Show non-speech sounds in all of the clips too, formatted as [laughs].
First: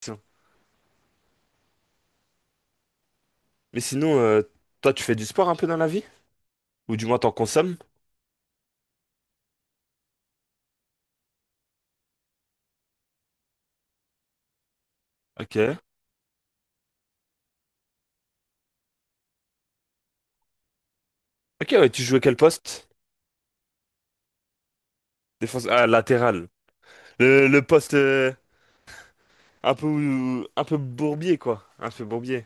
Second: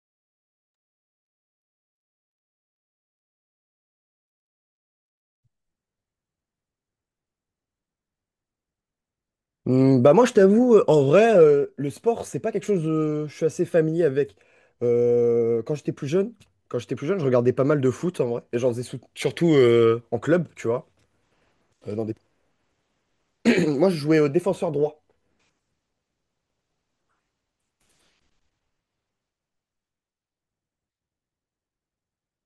Tiens. Mais sinon, toi, tu fais du sport un peu dans la vie? Ou du moins, t'en consommes? Bah moi je t'avoue, en vrai, le sport, c'est pas quelque chose je suis assez familier avec. Ok. Euh, quand j'étais plus jeune, quand j'étais plus jeune, je regardais pas mal de foot en vrai. Et j'en faisais surtout en club, tu vois. Ok, ouais, euh, tu dans des- jouais quel poste? [clears throat] Moi je jouais au défenseur droit. Défense. Ah, latéral. Le poste un peu bourbier, quoi. Un peu bourbier.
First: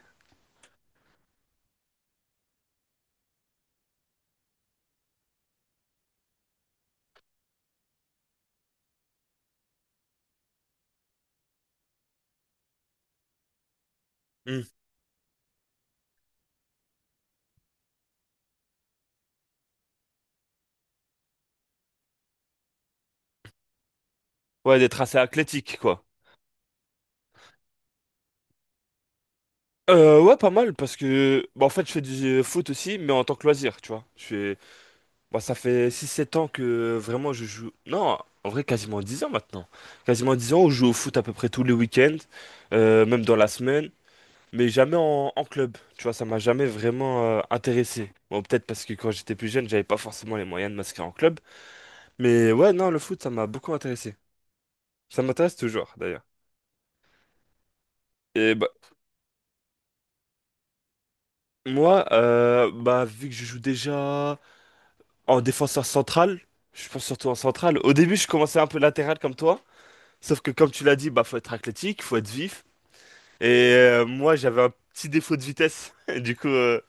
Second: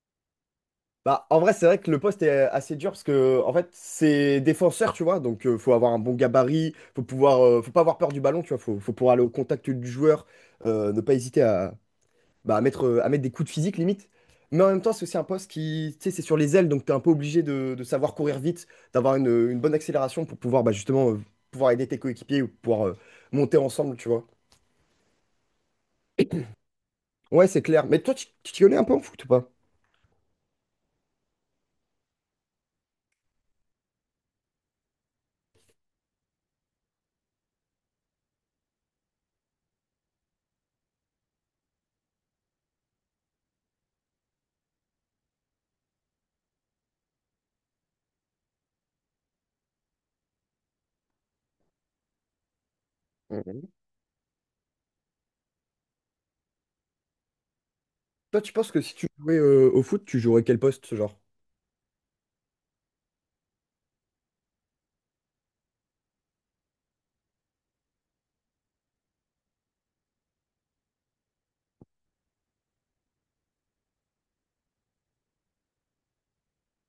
Bah en vrai c'est vrai que le poste est assez dur parce que en fait c'est défenseur, tu vois. Donc faut avoir un bon gabarit, faut pouvoir, faut pas avoir peur du ballon, tu vois. Faut pouvoir aller au contact du joueur, ne pas hésiter à mettre des coups de physique limite. Mais Hmm. en même temps, c'est aussi un poste qui, tu sais, c'est sur les ailes, donc tu es un peu obligé de savoir courir vite, d'avoir une bonne accélération pour pouvoir bah, justement pouvoir aider tes coéquipiers ou pouvoir monter ensemble, tu vois. Ouais, des tracés athlétiques, quoi. Ouais, c'est clair. Mais toi, tu t'y connais un peu en foot ou pas? Ouais, pas mal, parce que bah, en fait, je fais du foot aussi, mais en tant que loisir, tu vois. Je fais. Bah, ça fait six, sept ans que vraiment je joue. Non, en vrai, quasiment 10 ans maintenant. Quasiment 10 ans, où je joue au foot à peu près tous les week-ends, même dans la semaine, mais jamais en club. Tu vois, ça m'a jamais vraiment intéressé. Bon, peut-être parce que quand j'étais plus jeune, j'avais pas forcément les moyens de m'inscrire en club. Mais ouais, non, le foot, ça m'a Mhm. beaucoup intéressé. Ça m'intéresse toujours, d'ailleurs. Toi, tu Et bah, penses que si tu jouais au foot, tu jouerais quel poste, ce genre? moi, bah, vu que je joue déjà en défenseur central, je pense surtout en central. Au début, je commençais un peu latéral comme toi. Sauf que, comme tu l'as dit, bah, faut être athlétique, faut être vif. Et moi, j'avais un petit défaut de vitesse. [laughs] Du coup,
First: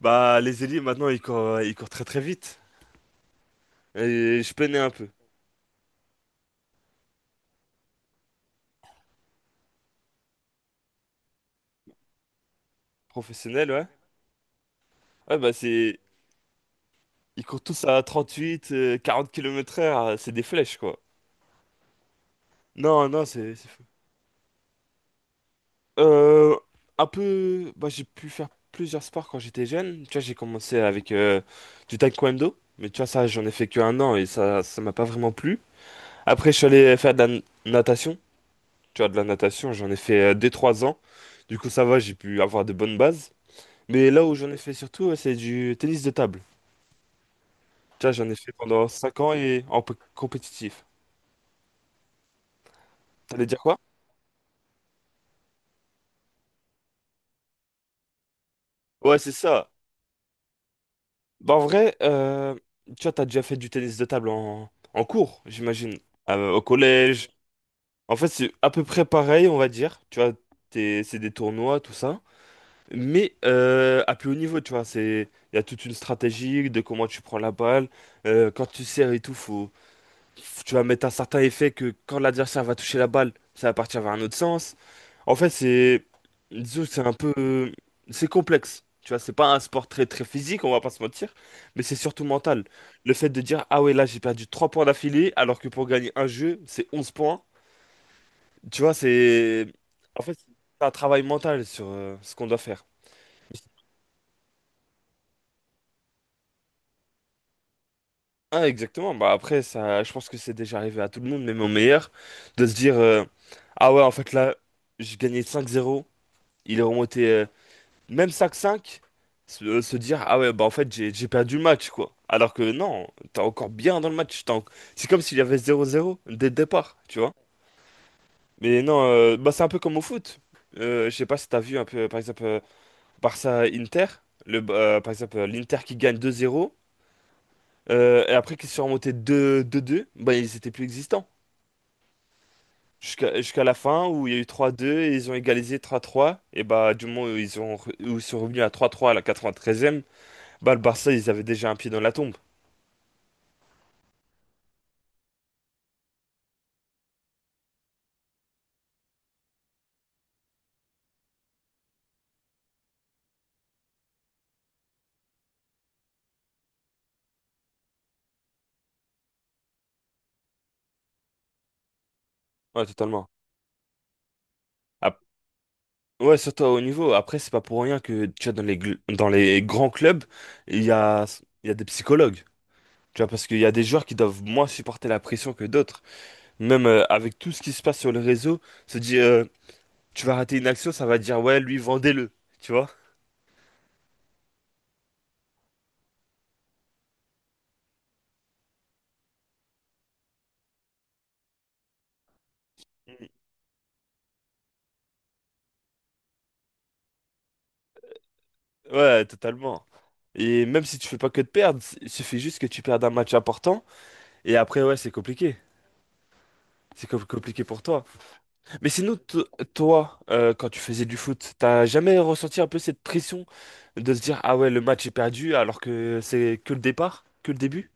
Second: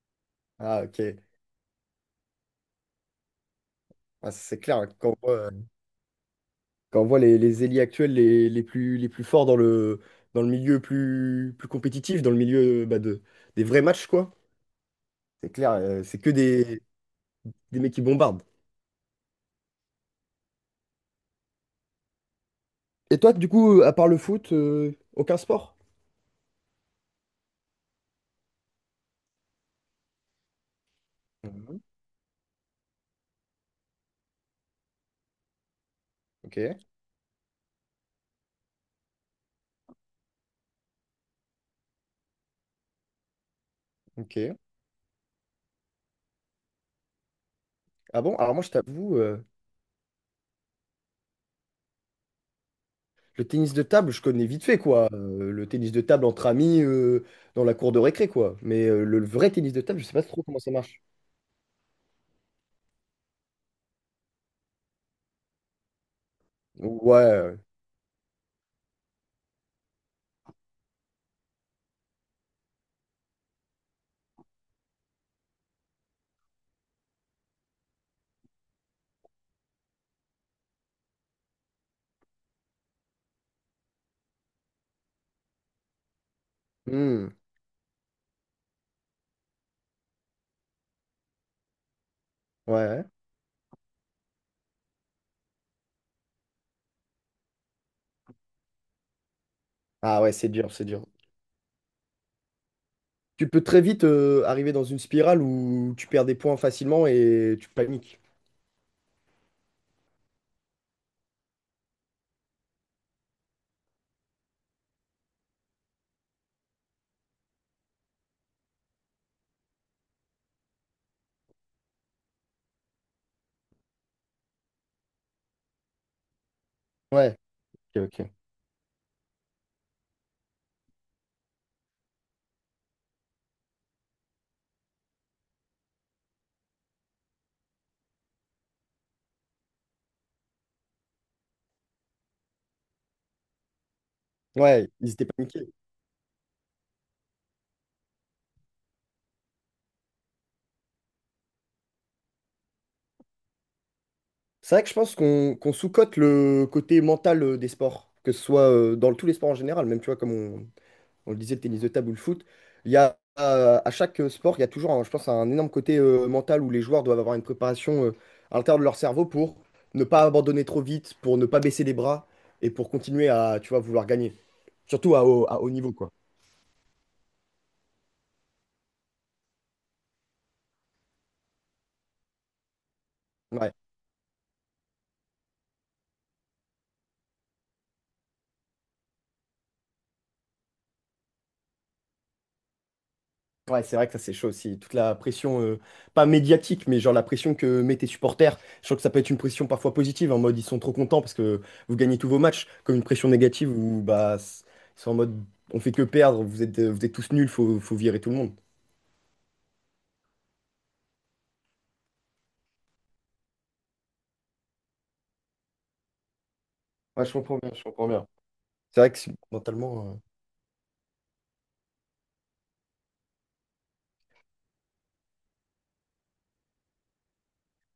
bah, les ailiers, Ah, ok. maintenant, ils courent très très vite. Ah, Et je c'est clair, peinais hein, un peu. quand on voit les ailiers actuels les plus forts dans dans le milieu plus compétitif, dans le milieu bah, des Professionnel, vrais ouais. matchs, quoi. Ouais, C'est bah clair, c'est. C'est que des, Ils courent Des tous mecs qui à bombardent. 38, 40 kilomètres heure, c'est des flèches, quoi. Non, Et non, toi, du c'est coup, fou. à part le foot, aucun sport? Euh, un peu. Bah, j'ai pu faire plusieurs sports quand j'étais jeune. Tu vois, j'ai commencé avec Mhm. du taekwondo. Mais tu vois, ça, j'en ai fait que un an et ça m'a pas vraiment plu. Après, je Ok, suis allé faire de la natation. Tu vois, de la natation, j'en ai fait 2 trois ans. Du coup, ça va, j'ai pu avoir de bonnes bases. Mais là où j'en ok. ai fait surtout, ouais, c'est du tennis de table. Tu vois, Ah j'en bon? ai fait Alors moi, je pendant t'avoue, 5 ans et en compétitif. le T'allais dire tennis quoi? de table, je connais vite fait, quoi. Le tennis de table entre amis dans la cour de récré, quoi. Mais Ouais, le c'est vrai ça. tennis de table, je sais pas trop comment ça marche. Bah, en vrai, tu vois, t'as déjà fait du tennis de table en, en cours, j'imagine. Au collège. Ouais. En fait, c'est à peu près pareil, on va dire. Tu vois, c'est des tournois, tout ça. Mais à plus haut niveau, tu vois, il y a toute une stratégie de comment tu prends la balle. Quand tu sers et tout, tu vas mettre un certain effet que quand l'adversaire va toucher la balle, ça va partir vers un autre sens. En fait, disons, que c'est un Hmm. peu, c'est complexe. Tu vois, c'est pas un sport très très physique, on va pas se mentir, mais c'est surtout mental. Ouais. Le fait de dire, ah ouais, là j'ai perdu 3 points d'affilée, alors que pour gagner un jeu, c'est 11 points. Tu vois, Ah en ouais, fait, c'est dur, c'est c'est un dur. travail mental sur ce qu'on doit faire. Tu peux très vite arriver dans une spirale où tu perds des points facilement et tu paniques. Ah, exactement. Bah après, ça, je pense que c'est déjà arrivé à tout le monde, même au meilleur, de se dire, ah ouais, en fait là, j'ai gagné 5-0, il est remonté même 5-5, se dire, ah ouais, bah en fait, j'ai perdu le match, quoi. Alors que non, t'es encore bien dans le match. C'est comme s'il y avait 0-0 dès le départ, tu vois. Ouais. Ok, ok. Mais non, bah c'est un peu comme au foot. Je sais pas si t'as vu un peu, par exemple, Barça-Inter, par exemple, l'Inter qui gagne 2-0, et après qui se sont remontés 2-2, bah ils étaient plus existants. Jusqu'à la fin où il y a eu Ouais, 3-2 ils et étaient ils ont paniqués. égalisé 3-3. Et bah du moment où ils ont où ils sont revenus à 3-3 à la 93e, bah, le Barça, ils avaient déjà un pied dans la tombe. C'est vrai que je pense qu'on sous-cote le côté mental des sports, que ce soit tous les sports en général, même tu vois, comme on le disait, le tennis de table ou le foot, il y a à chaque sport, il y a toujours, je pense, un énorme côté mental où les joueurs doivent avoir une préparation à l'intérieur de leur cerveau pour ne pas abandonner trop vite, pour ne pas baisser les bras et Ouais, pour totalement. continuer à, tu vois, vouloir gagner, surtout Ap- à haut niveau, quoi. ouais, surtout au niveau. Après, c'est pas pour rien que, tu vois, dans les grands clubs, il y a, il y a des psychologues. Tu vois, parce qu'il y a Ouais. des joueurs qui doivent moins supporter la pression que d'autres. Même avec tout ce qui se passe sur le réseau, se dire, tu vas rater une action, ça va dire, ouais, lui, vendez-le. Tu vois? Ouais, c'est vrai que ça c'est chaud aussi. Toute la pression, pas médiatique, mais genre la pression que mettent tes supporters. Je trouve que ça peut être une pression parfois positive, en mode ils sont trop contents parce que vous gagnez tous vos matchs, comme une pression négative où bah ils sont en mode on fait que perdre, vous êtes tous nuls, faut virer tout le monde. Ouais, totalement. Et même si tu fais pas que de perdre, il suffit juste que tu perdes un match important. Et après, ouais, c'est compliqué. C'est Ouais, je comprends compliqué bien, pour je toi. comprends bien. Mais C'est vrai sinon, que to- mentalement. Toi, quand tu faisais du foot, t'as jamais ressenti un peu cette pression de se dire, ah ouais, le match est perdu alors que c'est que le départ, que le début?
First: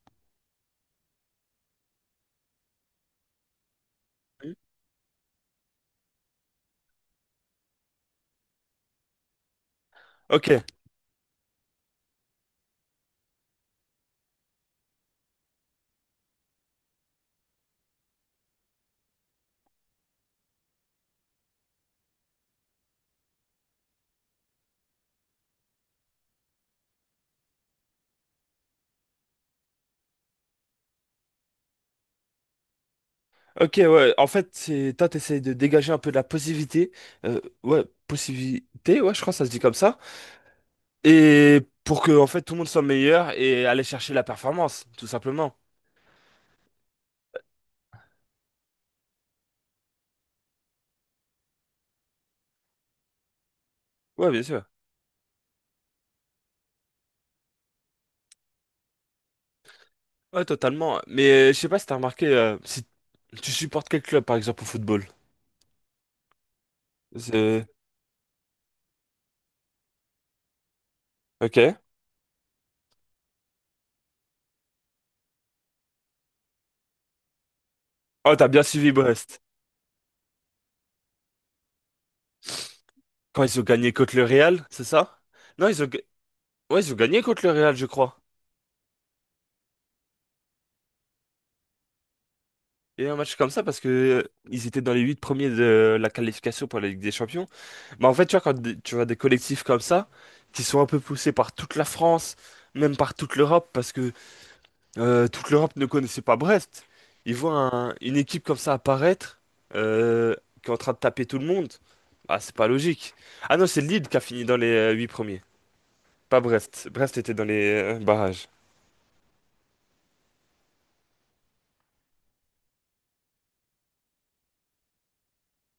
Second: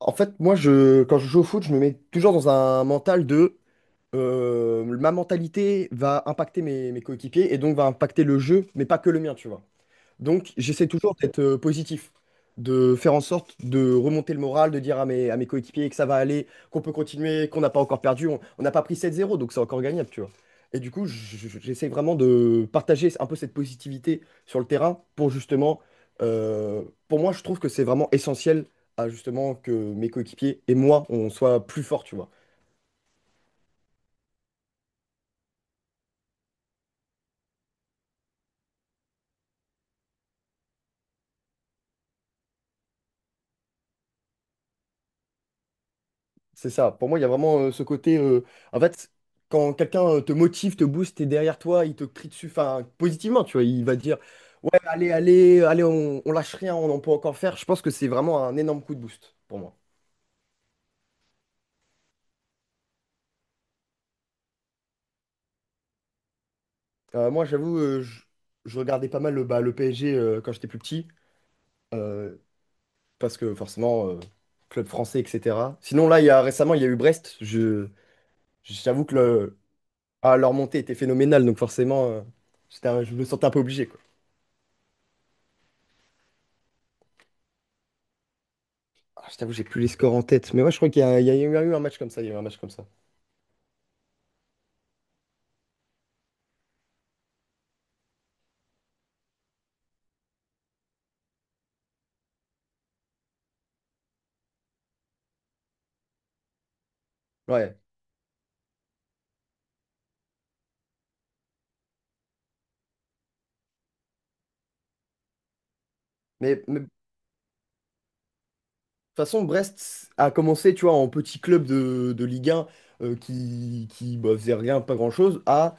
En fait, moi je quand je joue au foot, je me mets toujours dans un mental de Hmm. Ma mentalité va impacter mes coéquipiers et donc va impacter le jeu, mais pas que le mien, tu vois. Ok, Donc, j'essaie toujours d'être positif, de faire en sorte de remonter le moral, de dire à mes coéquipiers que ça va aller, qu'on peut continuer, qu'on n'a pas encore perdu. On n'a pas pris 7-0 donc c'est encore gagnable, tu vois. Et du coup, j'essaie vraiment de partager un peu cette positivité sur le terrain pour justement, euh, pour moi, je trouve que c'est vraiment essentiel à justement que mes coéquipiers et moi, on soit plus forts, tu vois. ok, ouais. En fait, c'est toi, t'essayes de dégager un peu de la positivité, ouais, possibilité, ouais, je crois que ça se dit comme ça, et pour que en fait tout le monde soit meilleur et aller chercher la performance, tout simplement. C'est ça. Pour moi, il y a vraiment ce côté. En fait, quand quelqu'un te motive, te booste, t'es derrière toi, il te crie dessus, enfin, positivement, tu vois, il va te dire, Ouais, bien sûr. ouais, allez, allez, allez, on lâche rien, on en peut encore faire. Je pense que c'est vraiment un énorme coup de boost pour moi. Ouais, totalement. Mais je sais pas si t'as remarqué, si tu supportes quel club, par exemple, au football. Moi, C'est- j'avoue, je regardais pas mal le PSG quand j'étais plus petit, Ok. euh, parce que forcément, club français, etc. Sinon, là, récemment, il y a eu Brest. Je, Oh, t'as bien suivi j'avoue que Brest. le- Ah, leur montée était phénoménale, donc forcément, je me Quand sentais un ils peu ont obligé, gagné quoi. contre le Real, c'est ça? Non, ouais, ils ont gagné contre le Real, je crois. Ah, je t'avoue, j'ai plus les scores en tête. Mais ouais, je crois qu'il y a eu un match comme ça. Il y a eu un match comme ça. Et un match comme ça parce que ils étaient dans les huit premiers de la qualification pour la Ligue des Champions. Mais en fait, tu vois, tu vois des collectifs comme ça, qui sont un peu poussés par toute la France, même par toute l'Europe, parce que toute l'Europe ne connaissait pas Brest. Ils voient Ouais. Une équipe comme ça apparaître, euh, qui est en train de taper tout le monde. Ah, c'est pas logique. Ah non, c'est Lille qui a fini dans les huit premiers. Pas Mais de Brest. toute Brest était dans les barrages. façon, Brest a commencé, tu vois, en petit club de Ligue 1 qui bah, faisait rien, pas grand-chose, à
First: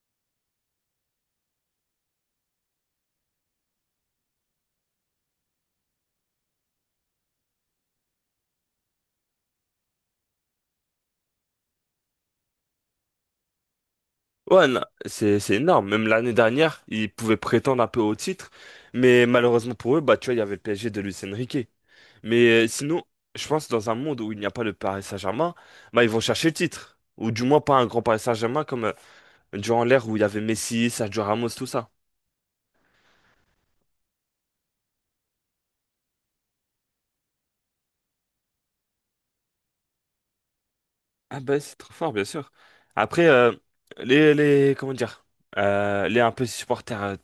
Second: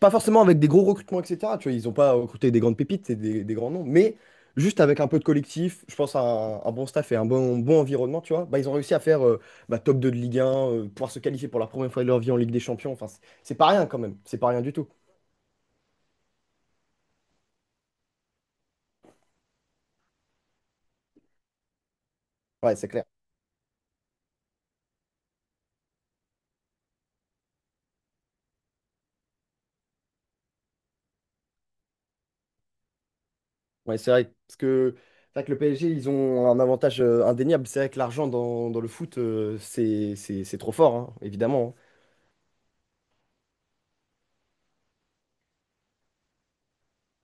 pas forcément avec des gros recrutements, etc. Tu vois, ils n'ont pas recruté des grandes pépites et des grands noms, mais juste avec un peu de collectif, je pense à un bon staff et un bon environnement, tu vois, bah, ils ont réussi à faire bah, top 2 de Ligue 1, pouvoir se qualifier pour la première fois de leur vie en Ligue des Champions. Enfin, c'est pas rien quand même. C'est pas rien Ouais, du non, tout. c'est énorme. Même l'année dernière, ils pouvaient prétendre un peu au titre, mais malheureusement pour eux, bah tu vois, il y avait le PSG de Luis Enrique. Mais Ouais, c'est sinon, clair. je pense dans un monde où il n'y a pas le Paris Saint-Germain, bah ils vont chercher le titre, ou du moins pas un grand Paris Saint-Germain comme durant l'ère où il y avait Messi, Sergio Ramos, tout ça. Ouais, c'est vrai, parce que, c'est vrai que le PSG, ils ont un avantage indéniable. C'est vrai que l'argent dans le foot, c'est trop fort, hein, Ah bah évidemment. c'est trop fort, bien sûr. Après, les comment dire, les un peu supporters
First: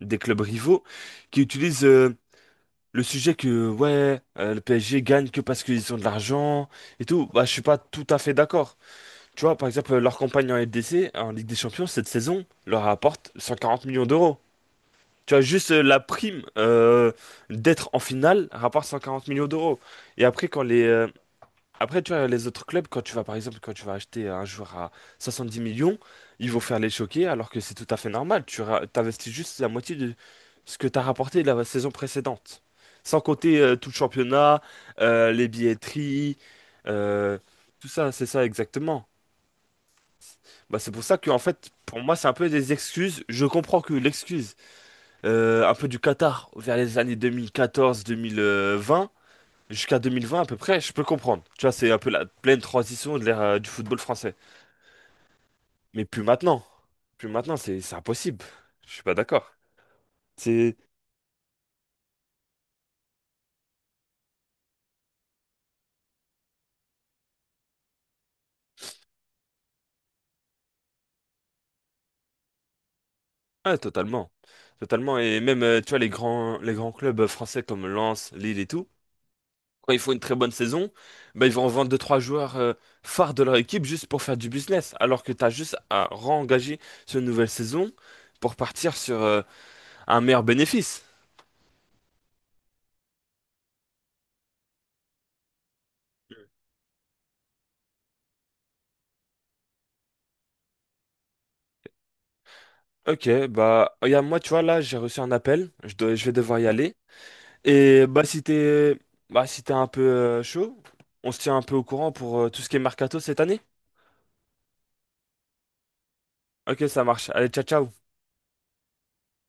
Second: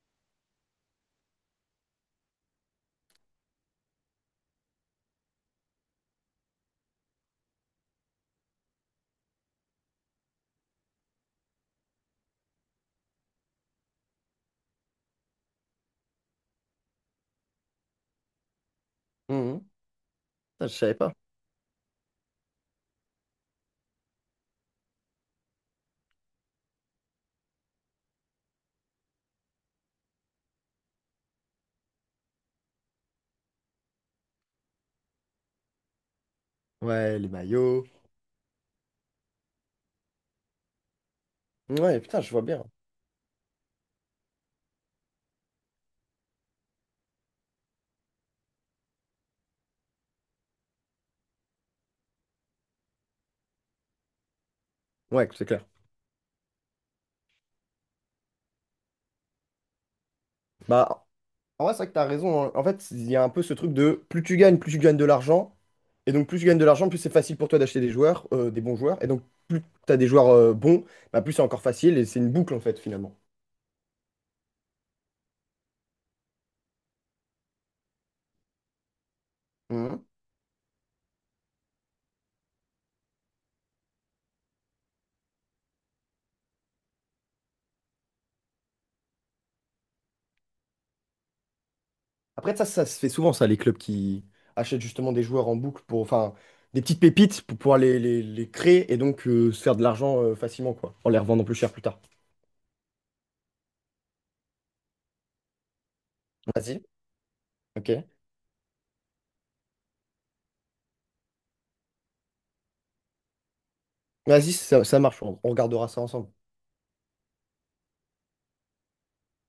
des clubs rivaux qui utilisent le sujet que ouais le PSG gagne que parce qu'ils ont de l'argent et tout, bah je suis pas tout à fait d'accord. Tu vois, par exemple, leur campagne en LDC, en Ligue des Champions, cette saison leur rapporte 140 millions d'euros. Tu vois, juste la prime d'être en finale rapporte 140 Hein. millions Mhm. d'euros. Et après, quand Putain, je les savais pas. après, tu vois, les autres clubs, quand tu vas, par exemple, quand tu vas acheter un joueur à 70 millions, ils vont faire les choquer, alors que c'est tout à fait normal. T'investis juste la moitié de ce que t'as rapporté la saison précédente. Sans compter tout le championnat, les billetteries, Ouais, les euh, maillots. tout ça, c'est ça exactement. Bah, c'est pour ça que, en fait, Ouais, pour moi, putain, c'est je un vois peu bien. des excuses. Je comprends que l'excuse, un peu du Qatar, vers les années 2014-2020, jusqu'à 2020 à peu près, je peux comprendre. Tu vois, c'est un peu la pleine transition de l'ère du football français. Ouais, c'est clair. Mais plus maintenant. Plus maintenant, c'est impossible. Je suis pas d'accord. C'est Bah, en vrai, c'est vrai que t'as raison, hein. En fait, il y a un peu ce truc de plus tu gagnes de l'argent. Et donc, plus tu gagnes de l'argent, plus c'est facile pour toi d'acheter des joueurs, des bons joueurs. Et donc, plus t'as des joueurs bons, bah, plus c'est encore facile. Et c'est une boucle, en fait, finalement. Ouais, totalement. Totalement, et même tu vois les grands clubs français comme Lens, Lille et tout, quand ils font une très bonne saison, bah, ils vont vendre deux trois joueurs phares de leur équipe juste pour faire du business, alors que tu as juste à re-engager sur une nouvelle saison pour partir sur un meilleur bénéfice. Après, ça se fait souvent, ça, les clubs qui achètent justement des joueurs en boucle pour, enfin, des petites pépites pour pouvoir les créer et donc se faire de l'argent facilement, quoi, en les revendant plus cher plus tard. Ok, bah, regarde, moi, tu vois, là, j'ai reçu un appel, je dois, je vais devoir y Vas-y. aller. Ok. Et bah si t'es bah, si t'es un peu chaud, on se tient un peu au courant pour tout ce qui est mercato cette année. Vas-y, ça marche, on regardera ça ensemble. Ok, ça marche. Allez, ciao, ciao.